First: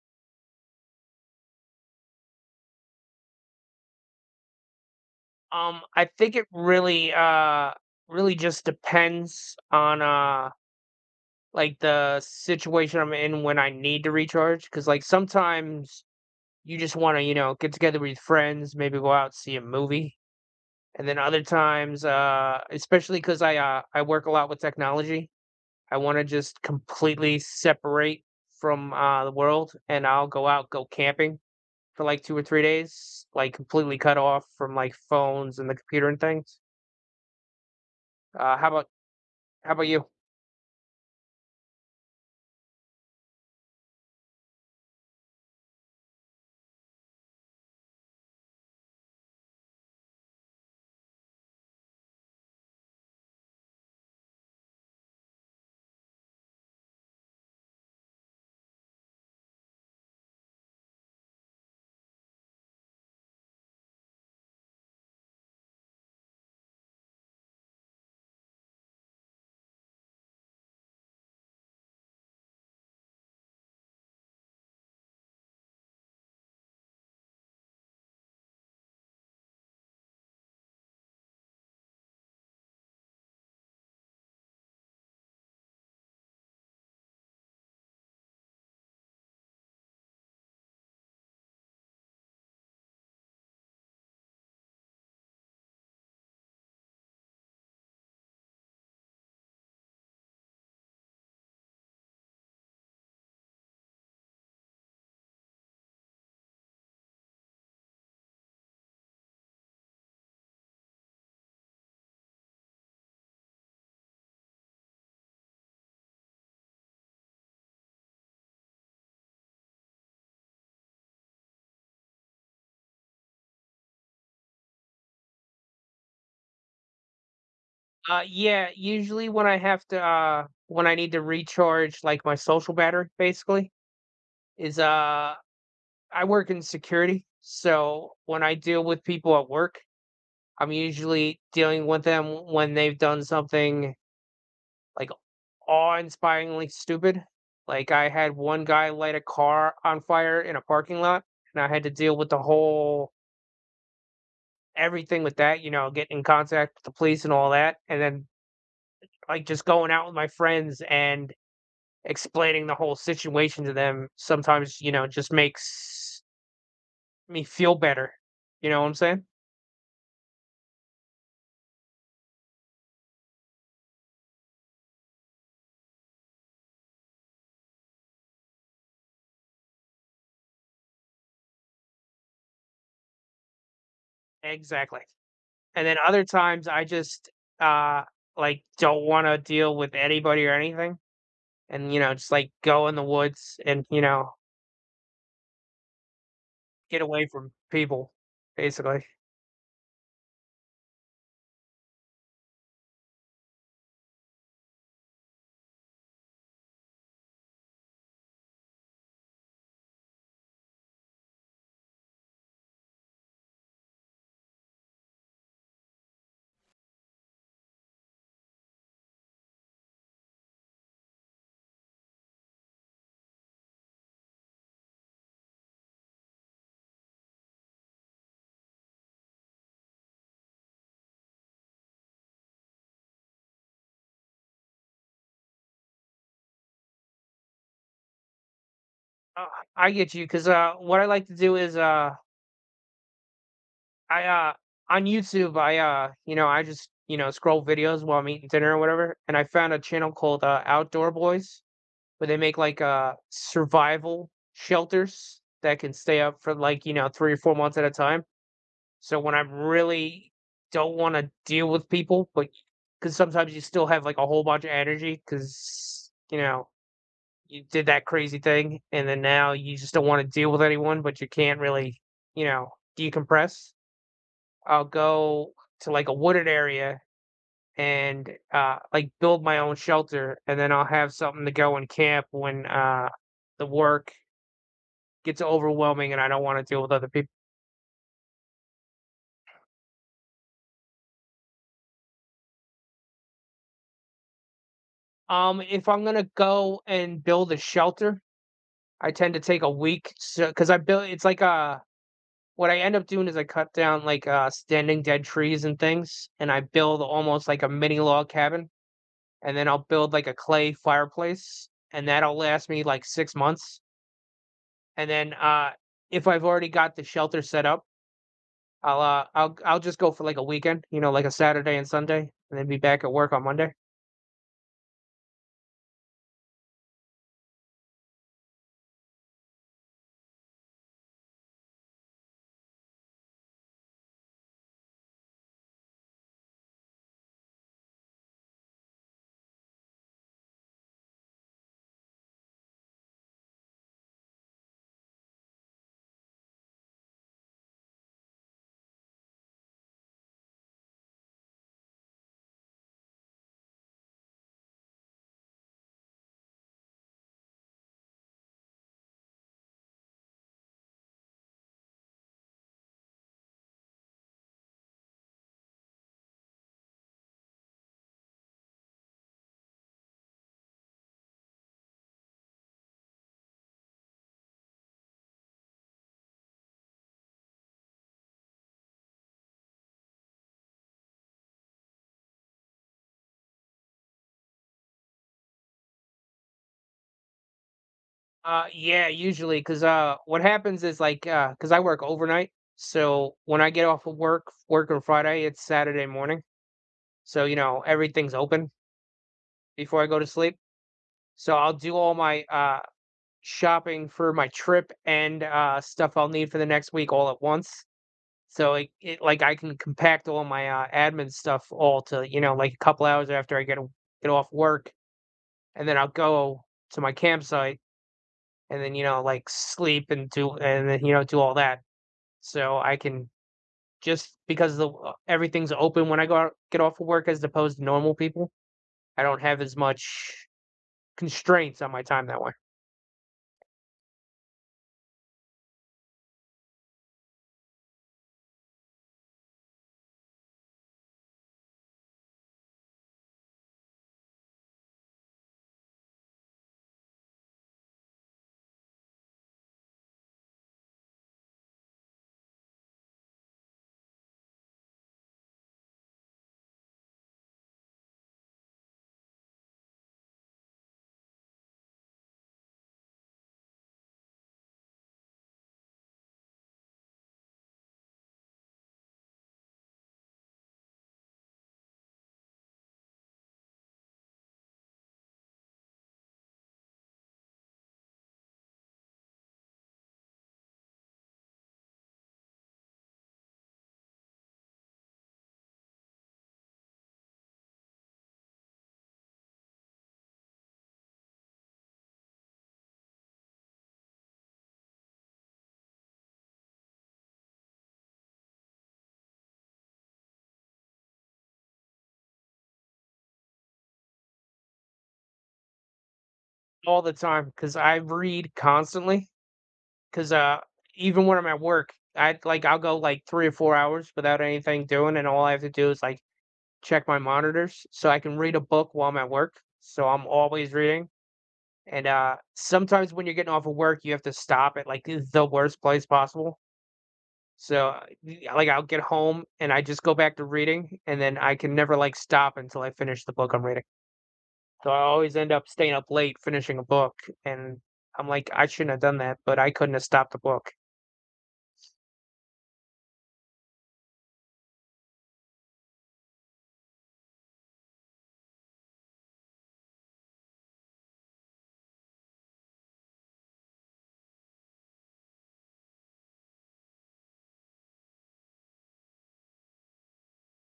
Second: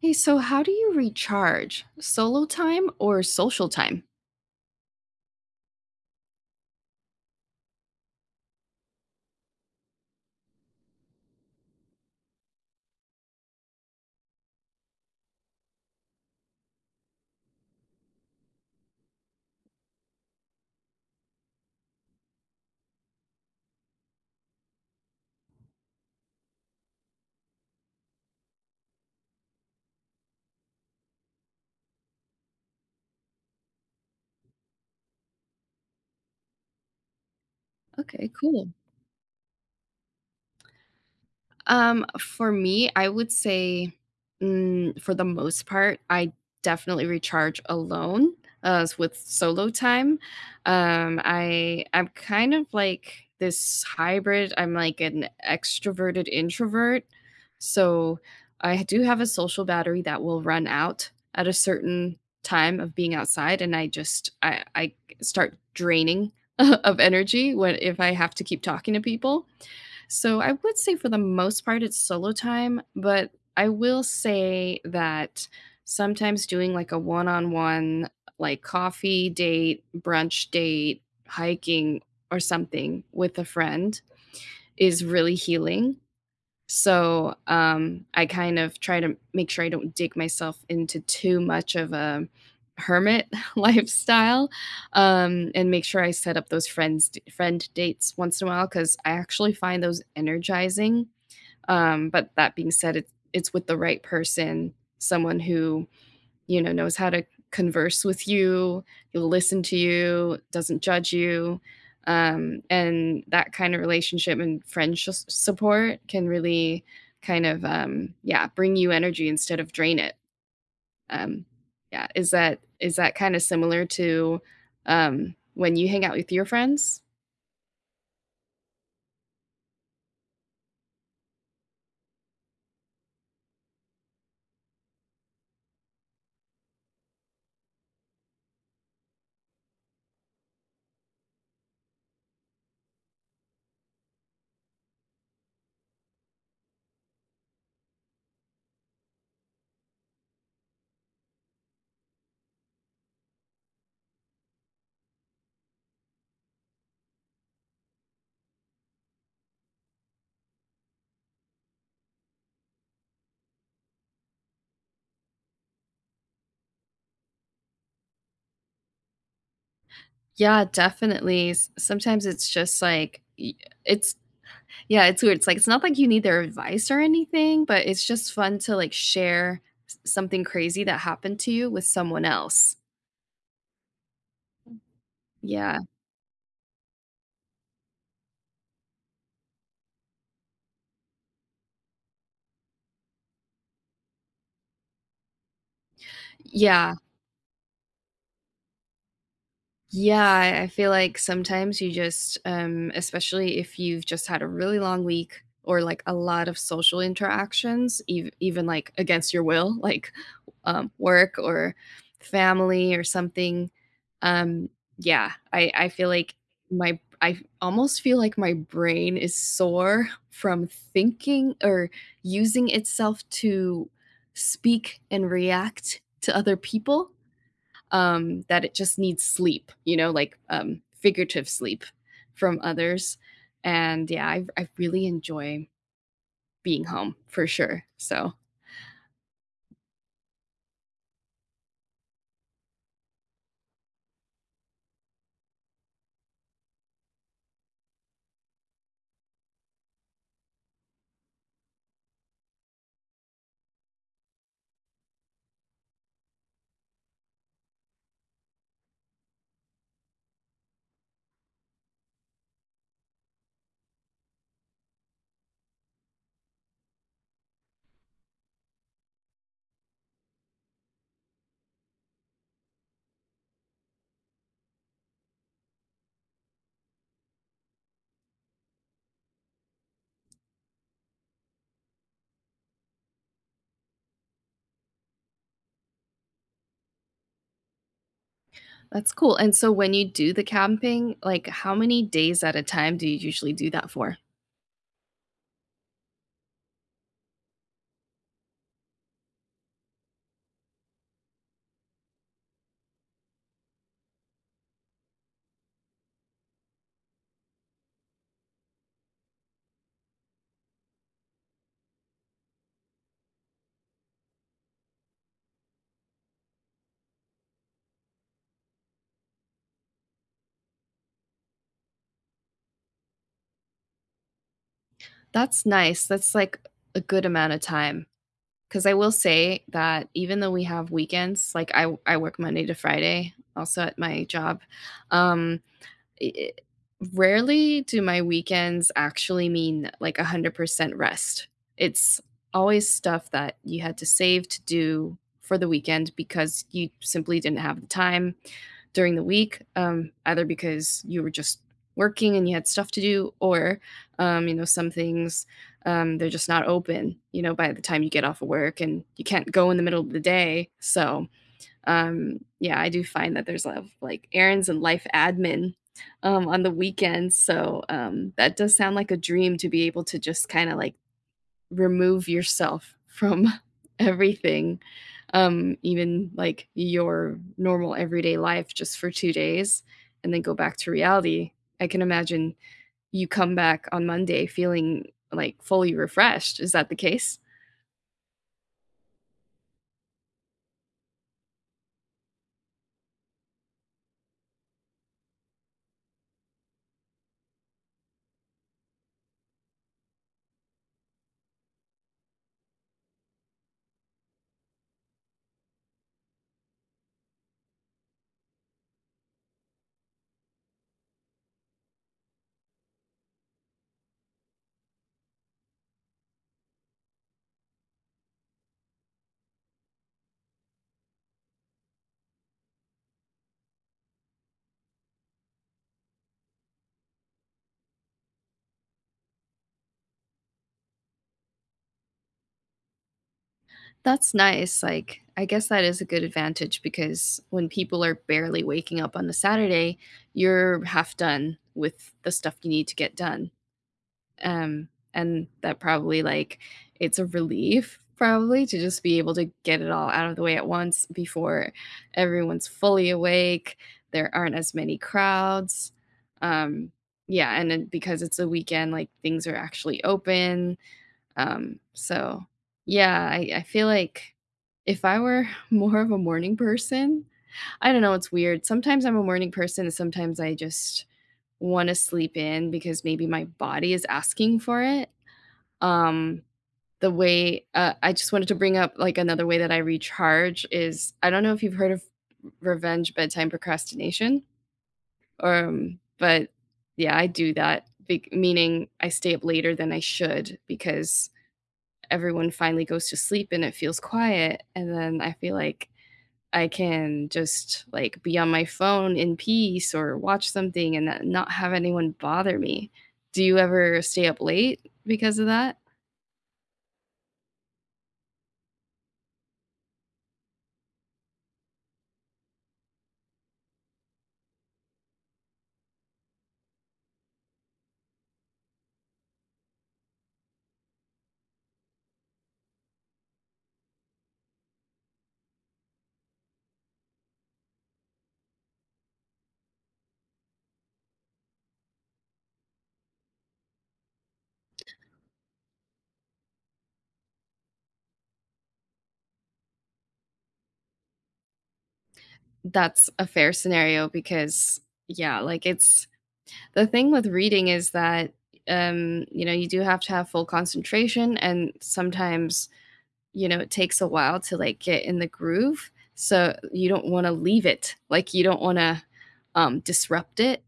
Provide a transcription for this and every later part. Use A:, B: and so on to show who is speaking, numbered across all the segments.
A: Hey, so how do you recharge? Solo time or social time?
B: I think it really, really just depends on, like the situation I'm in when I need to recharge. Cause like sometimes you just want to, you know, get together with friends, maybe go out, see a movie. And then other times, especially cause I work a lot with technology. I want to just completely separate from, the world, and I'll go out, go camping for like 2 or 3 days, like completely cut off from like phones and the computer and things.
A: Okay,
B: Uh, how
A: cool.
B: about How about you?
A: For me, I would say, mm, for the most part, I definitely recharge alone, with solo time. I'm kind of like this hybrid. I'm like an extroverted introvert, so I do have a social battery that will run out at a certain time of being outside, and I just I start draining of energy when if I have to keep talking to people. So I would say for the most part it's solo time, but I will say that sometimes doing like a one-on-one like coffee date, brunch date, hiking or something with a friend is really healing. So, I kind of try to make sure I don't dig myself into too much of a hermit lifestyle, and make sure I set up those friend dates once in a while because I actually find those energizing. But that being said, it's with the right person, someone who, you know, knows how to converse with you, will listen to you, doesn't judge you. And that kind of relationship and friendship support can really kind of yeah, bring you energy instead of drain it. Um, yeah, is that kind of similar to, when you hang out with your friends?
B: Yeah, usually when I have to, when I need to recharge like my social battery, basically, is I work in security. So when I deal with people at work, I'm usually dealing with them when they've done something like awe-inspiringly stupid. Like I had one guy light a car on fire in a parking lot, and I had to deal with the whole everything with that, you know, getting in contact with the police and all that, and then like just going out with my friends and explaining the whole situation to them sometimes, you know, just makes me feel better. You know what I'm saying?
A: Yeah, definitely. Sometimes it's just like y- it's yeah, it's weird. It's like it's not like you need their advice or anything, but it's just fun to like share something crazy that happened to you with someone else.
B: Exactly.
A: Yeah.
B: And then other times I just uh like don't want to deal with anybody or anything, and you know just like go in the woods and you know
A: Yeah.
B: get away from people basically.
A: Yeah, I feel like sometimes you just, especially if you've just had a really long week or like a lot of social interactions, even like against your will, like work or family or something. Um, yeah, I feel like my I almost feel like my brain is sore from thinking or using itself to speak and react to other people, that it just needs sleep, you know, like, figurative sleep from others. And yeah, I really enjoy being home for sure. So
B: Uh, I get you, cuz what I like to do is I on YouTube I you know I just you know scroll videos while I'm eating dinner or whatever, and I found a channel called Outdoor Boys, where they make like survival shelters that can stay up for like you know 3 or 4 months at a time. So when I really don't want to deal with people, but because sometimes you still have like a whole bunch of energy because you know you did that crazy thing and then now you just don't want to deal with anyone, but you can't really you know decompress. I'll go to like a wooded area and like build my own shelter, and then I'll have something to go and camp when the work gets overwhelming and I don't want to deal with other people.
A: that's cool. And so when you do the camping, like how many days at a time do you usually do that for?
B: If I'm gonna go and build a shelter, I tend to take a week because I build. It's like a what I end up doing is I cut down like standing dead trees and things, and I build almost like a mini log cabin, and then I'll build like a clay fireplace, and that'll last me like 6 months. And then if I've already got the shelter set up, I'll I'll just go for like a weekend, you know, like a Saturday and Sunday, and then be back at work on Monday.
A: That's nice. That's like a good amount of time. Cause I will say that even though we have weekends, like I work Monday to Friday also at my job. Um, I rarely do my weekends actually mean like 100% rest. It's always stuff that you had to save to do for the weekend because you simply didn't have the time during the week, either because you were just working and you had stuff to do, or, you know, some things, they're just not open, you know, by the time you get off of work and you can't go in the middle of the day. So, yeah, I do find that there's a lot of, like, errands and life admin, on the weekends, so, that does sound like a dream to be able to just kinda, like, remove yourself from everything, even, like, your normal everyday life just for 2 days and then go back to reality. I can imagine you come back on Monday feeling, like, fully refreshed. Is that the case?
B: Yeah, usually, cause what happens is, like, cause I work overnight, so when I get off of work on Friday, it's Saturday morning, so, you know, everything's open before I go to sleep, so I'll do all my, shopping for my trip and, stuff I'll need for the next week all at once, so it like, I can compact all my, admin stuff all to, you know, like, a couple hours after I get off work, and then I'll go to my campsite, and then, you know, like, sleep and do and then, you know, do all that. So I can just because the everything's open when I go out, get off of work as opposed to normal people, I don't have as much constraints on my time that way.
A: That's nice, like, I guess that is a good advantage because when people are barely waking up on the Saturday, you're half done with the stuff you need to get done, um, and that probably, like, it's a relief probably to just be able to get it all out of the way at once before everyone's fully awake, there aren't as many crowds, um, yeah, and then because it's a weekend, like, things are actually open, so yeah, I feel like if I were more of a morning person, I don't know, it's weird. Sometimes I'm a morning person and sometimes I just want to sleep in because maybe my body is asking for it. Um, the way I just wanted to bring up like another way that I recharge is I don't know if you've heard of revenge bedtime procrastination, but yeah, I do that, meaning I stay up later than I should because everyone finally goes to sleep and it feels quiet and then I feel like I can just like be on my phone in peace or watch something and not have anyone bother me. Do you ever stay up late because of that?
B: All the time because I read constantly. Because even when I'm at work, I like I'll go like 3 or 4 hours without anything doing, and all I have to do is like check my monitors so I can read a book while I'm at work. So I'm always reading. And sometimes when you're getting off of work, you have to stop at like the worst place possible. So, I y like, I'll get home and I just go back to reading, and then I can never, like, stop until I finish the book I'm reading. So I always end up staying up late finishing a book, and I'm like, "I shouldn't have done that," but I couldn't have stopped the book.
A: That's a fair scenario because yeah, like it's, the thing with reading is that, you know, you do have to have full concentration and sometimes, you know, it takes a while to like get in the groove. So you don't want to leave it. Like you don't want to disrupt it.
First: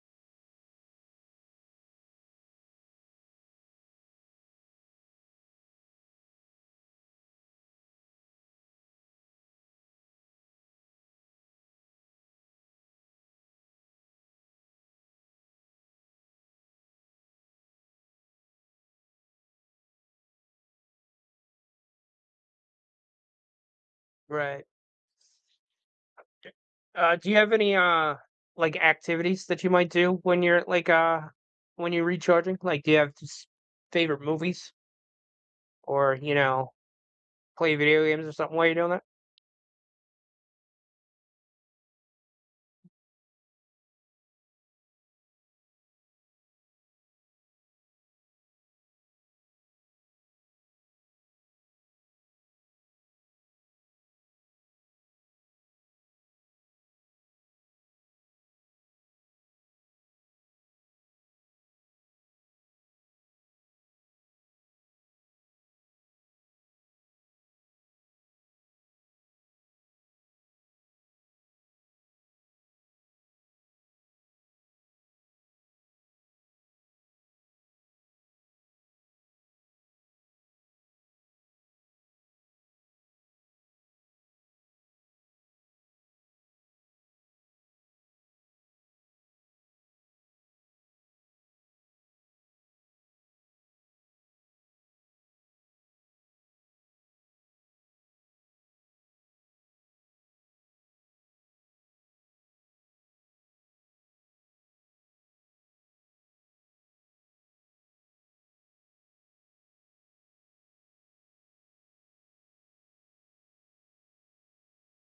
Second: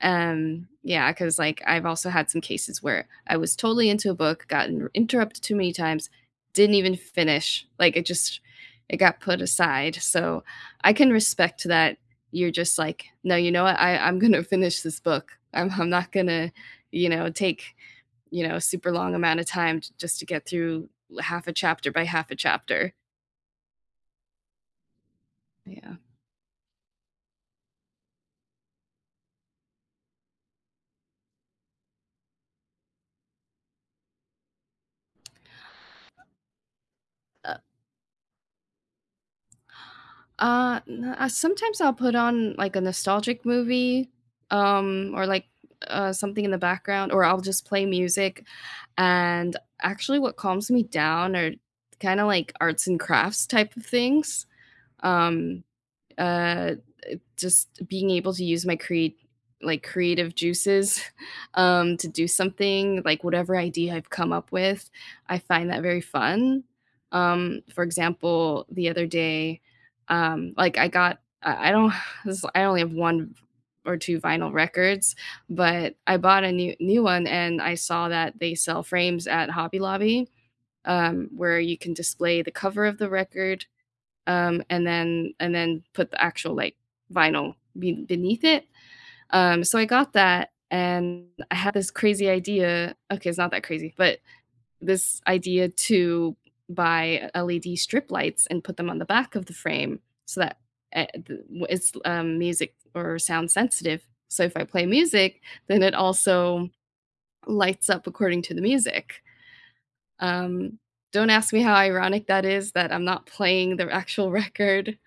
A: Yeah, cause like, I've also had some cases where I was totally into a book, gotten interrupted too many times, didn't even finish, like, it just it got put aside, so I can respect that you're just like, "No, you know what? I'm gonna finish this book. I'm not gonna, you know, take, you know, a super long amount of time j just to get through half a chapter by half a chapter."
B: Right.
A: Yeah.
B: D do you have any, like, activities that you might do when you're, like, when you're recharging? Like, do you have s favorite movies or, you know, play video games or something while you're doing that?
A: N Sometimes I'll put on, like, a nostalgic movie, or, like, something in the background, or I'll just play music, and actually what calms me down are kinda like arts and crafts type of things, um, uh just being able to use my create like creative juices to do something like whatever idea I've come up with, I find that very fun. For example, the other day, like I got, I don't this, I only have one or two vinyl records, but I bought a new one and I saw that they sell frames at Hobby Lobby, where you can display the cover of the record, um, and then put the actual like vinyl beneath it. So I got that, and I had this crazy idea. Okay, it's not that crazy, but this idea to buy LED strip lights and put them on the back of the frame so that th- it's music or sound sensitive. So if I play music, then it also lights up according to the music. Um, don't ask me how ironic that is that I'm not playing the actual record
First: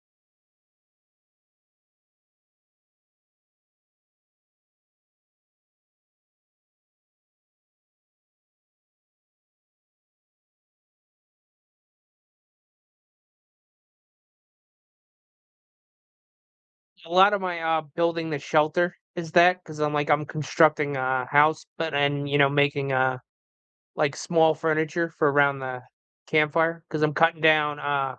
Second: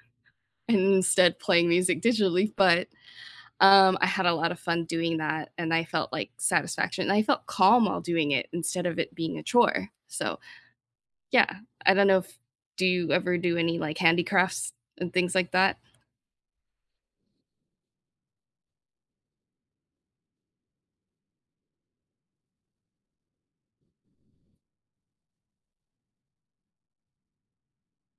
A: and instead playing music digitally. But I had a lot of fun doing that, and I felt like satisfaction. And I felt calm while doing it instead of it being a chore. So yeah, I don't know if, do you ever do any like handicrafts and things like that?
B: A lot of my building the shelter is that because I'm like I'm constructing a house, but and you know making like small furniture for around the campfire because I'm cutting down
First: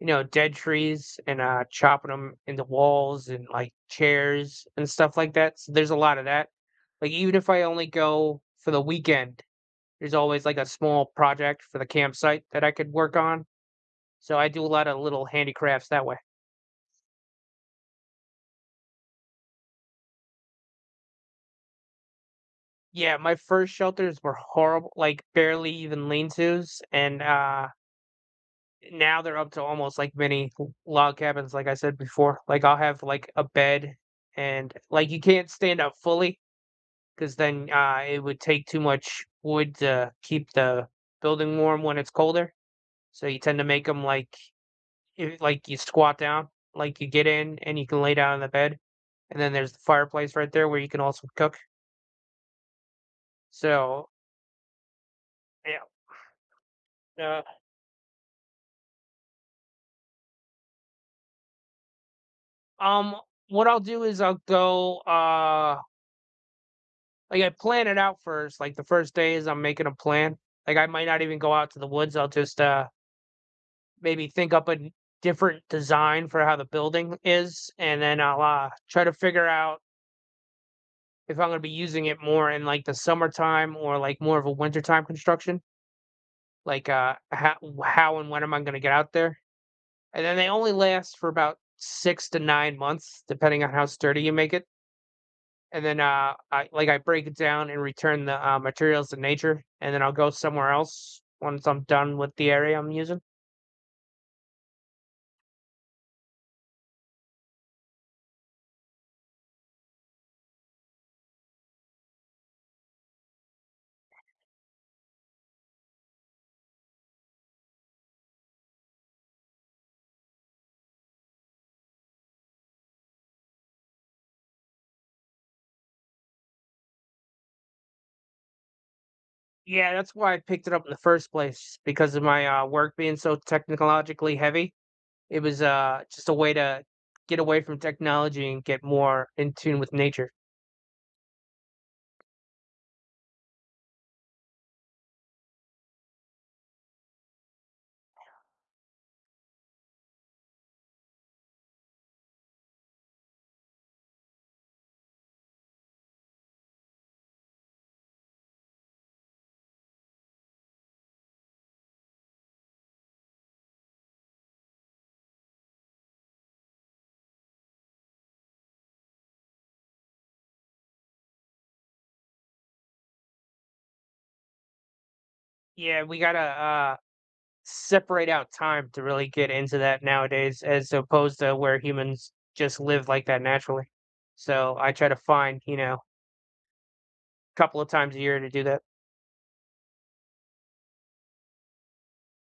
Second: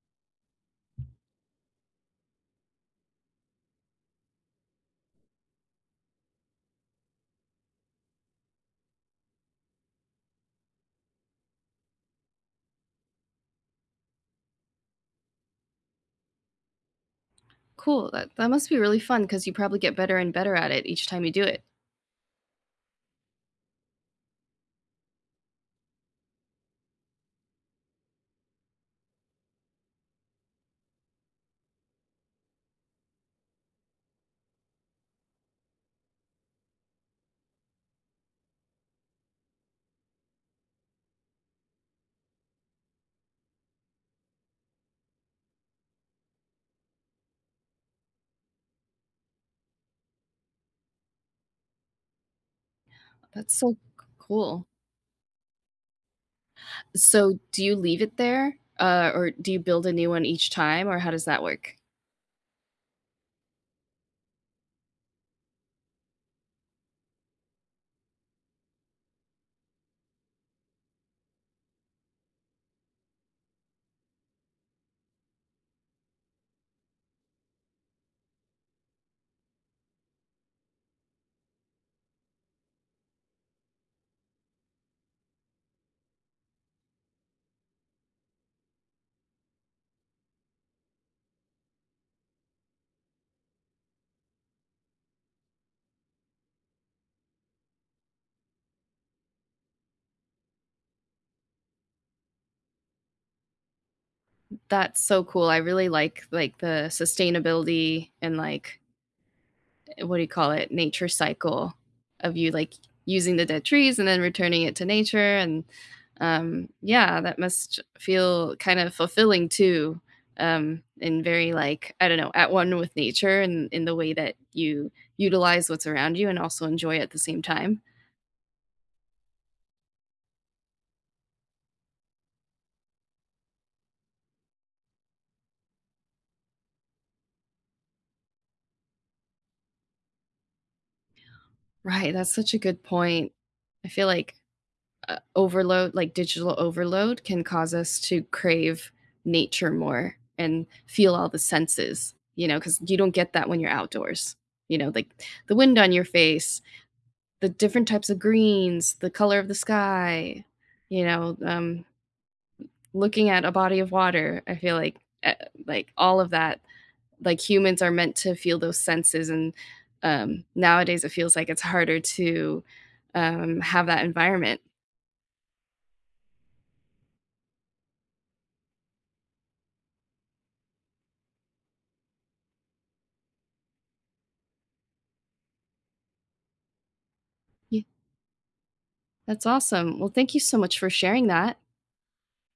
B: you know dead trees and chopping them into walls and like chairs and stuff like that. So there's a lot of that. Like even if I only go for the weekend, there's always like a small project for the campsite that I could work on. So I do a lot of little handicrafts that way.
A: Cool. That must be really fun because you probably get better and better at it each time you do it.
B: Yeah, my first shelters were horrible, like barely even lean-tos, and, now they're up to almost like mini l log cabins, like I said before. Like, I'll have, like, a bed and, like, you can't stand up fully because then, it would take too much wood to keep the building warm when it's colder. So you tend to make them like if like, you squat down, like, you get in and you can lay down on the bed, and then there's the fireplace right there where you can also cook.
A: That's so
B: So,
A: cool.
B: yeah,
A: So
B: uh
A: do you leave it there, or do you build a new one each time, or how does that work?
B: um, what I'll do is I'll go, like, I plan it out first, like, the first day is I'm making a plan. Like, I might not even go out to the woods, I'll just, maybe think up a different design for how the building is, and then I'll, try to figure out if I'm gonna be using it more in, like, the summertime or, like, more of a wintertime construction. Like, how and when am I gonna get out there? And then they only last for about 6 to 9 months, depending on how sturdy you make it. And then I like I break it down and return the materials to nature, and then I'll go somewhere else once I'm done with the area I'm using.
A: That's so cool. I really like the sustainability and like, what do you call it, nature cycle of you like using the dead trees and then returning it to nature. And yeah, that must feel kind of fulfilling too, and very like, I don't know, at one with nature and in the way that you utilize what's around you and also enjoy at the same time.
B: Yeah, that's why I picked it up in the first place because of my work being so technologically heavy. It was just a way to get away from technology and get more in tune with nature.
A: Right, that's such a good point. I feel like, overload, like digital overload, can cause us to crave nature more and feel all the senses, you know, because you don't get that when you're outdoors. You know, like the wind on your face, the different types of greens, the color of the sky, you know, looking at a body of water. I feel uh, like all of that, like humans are meant to feel those senses. And nowadays it feels like it's harder to, have that environment.
B: Yeah, we gotta separate out time to really get into that nowadays, as opposed to where humans just live like that naturally. So I try to find you know a couple of times a year to do that.
A: That's awesome. Well, thank you so much for sharing that.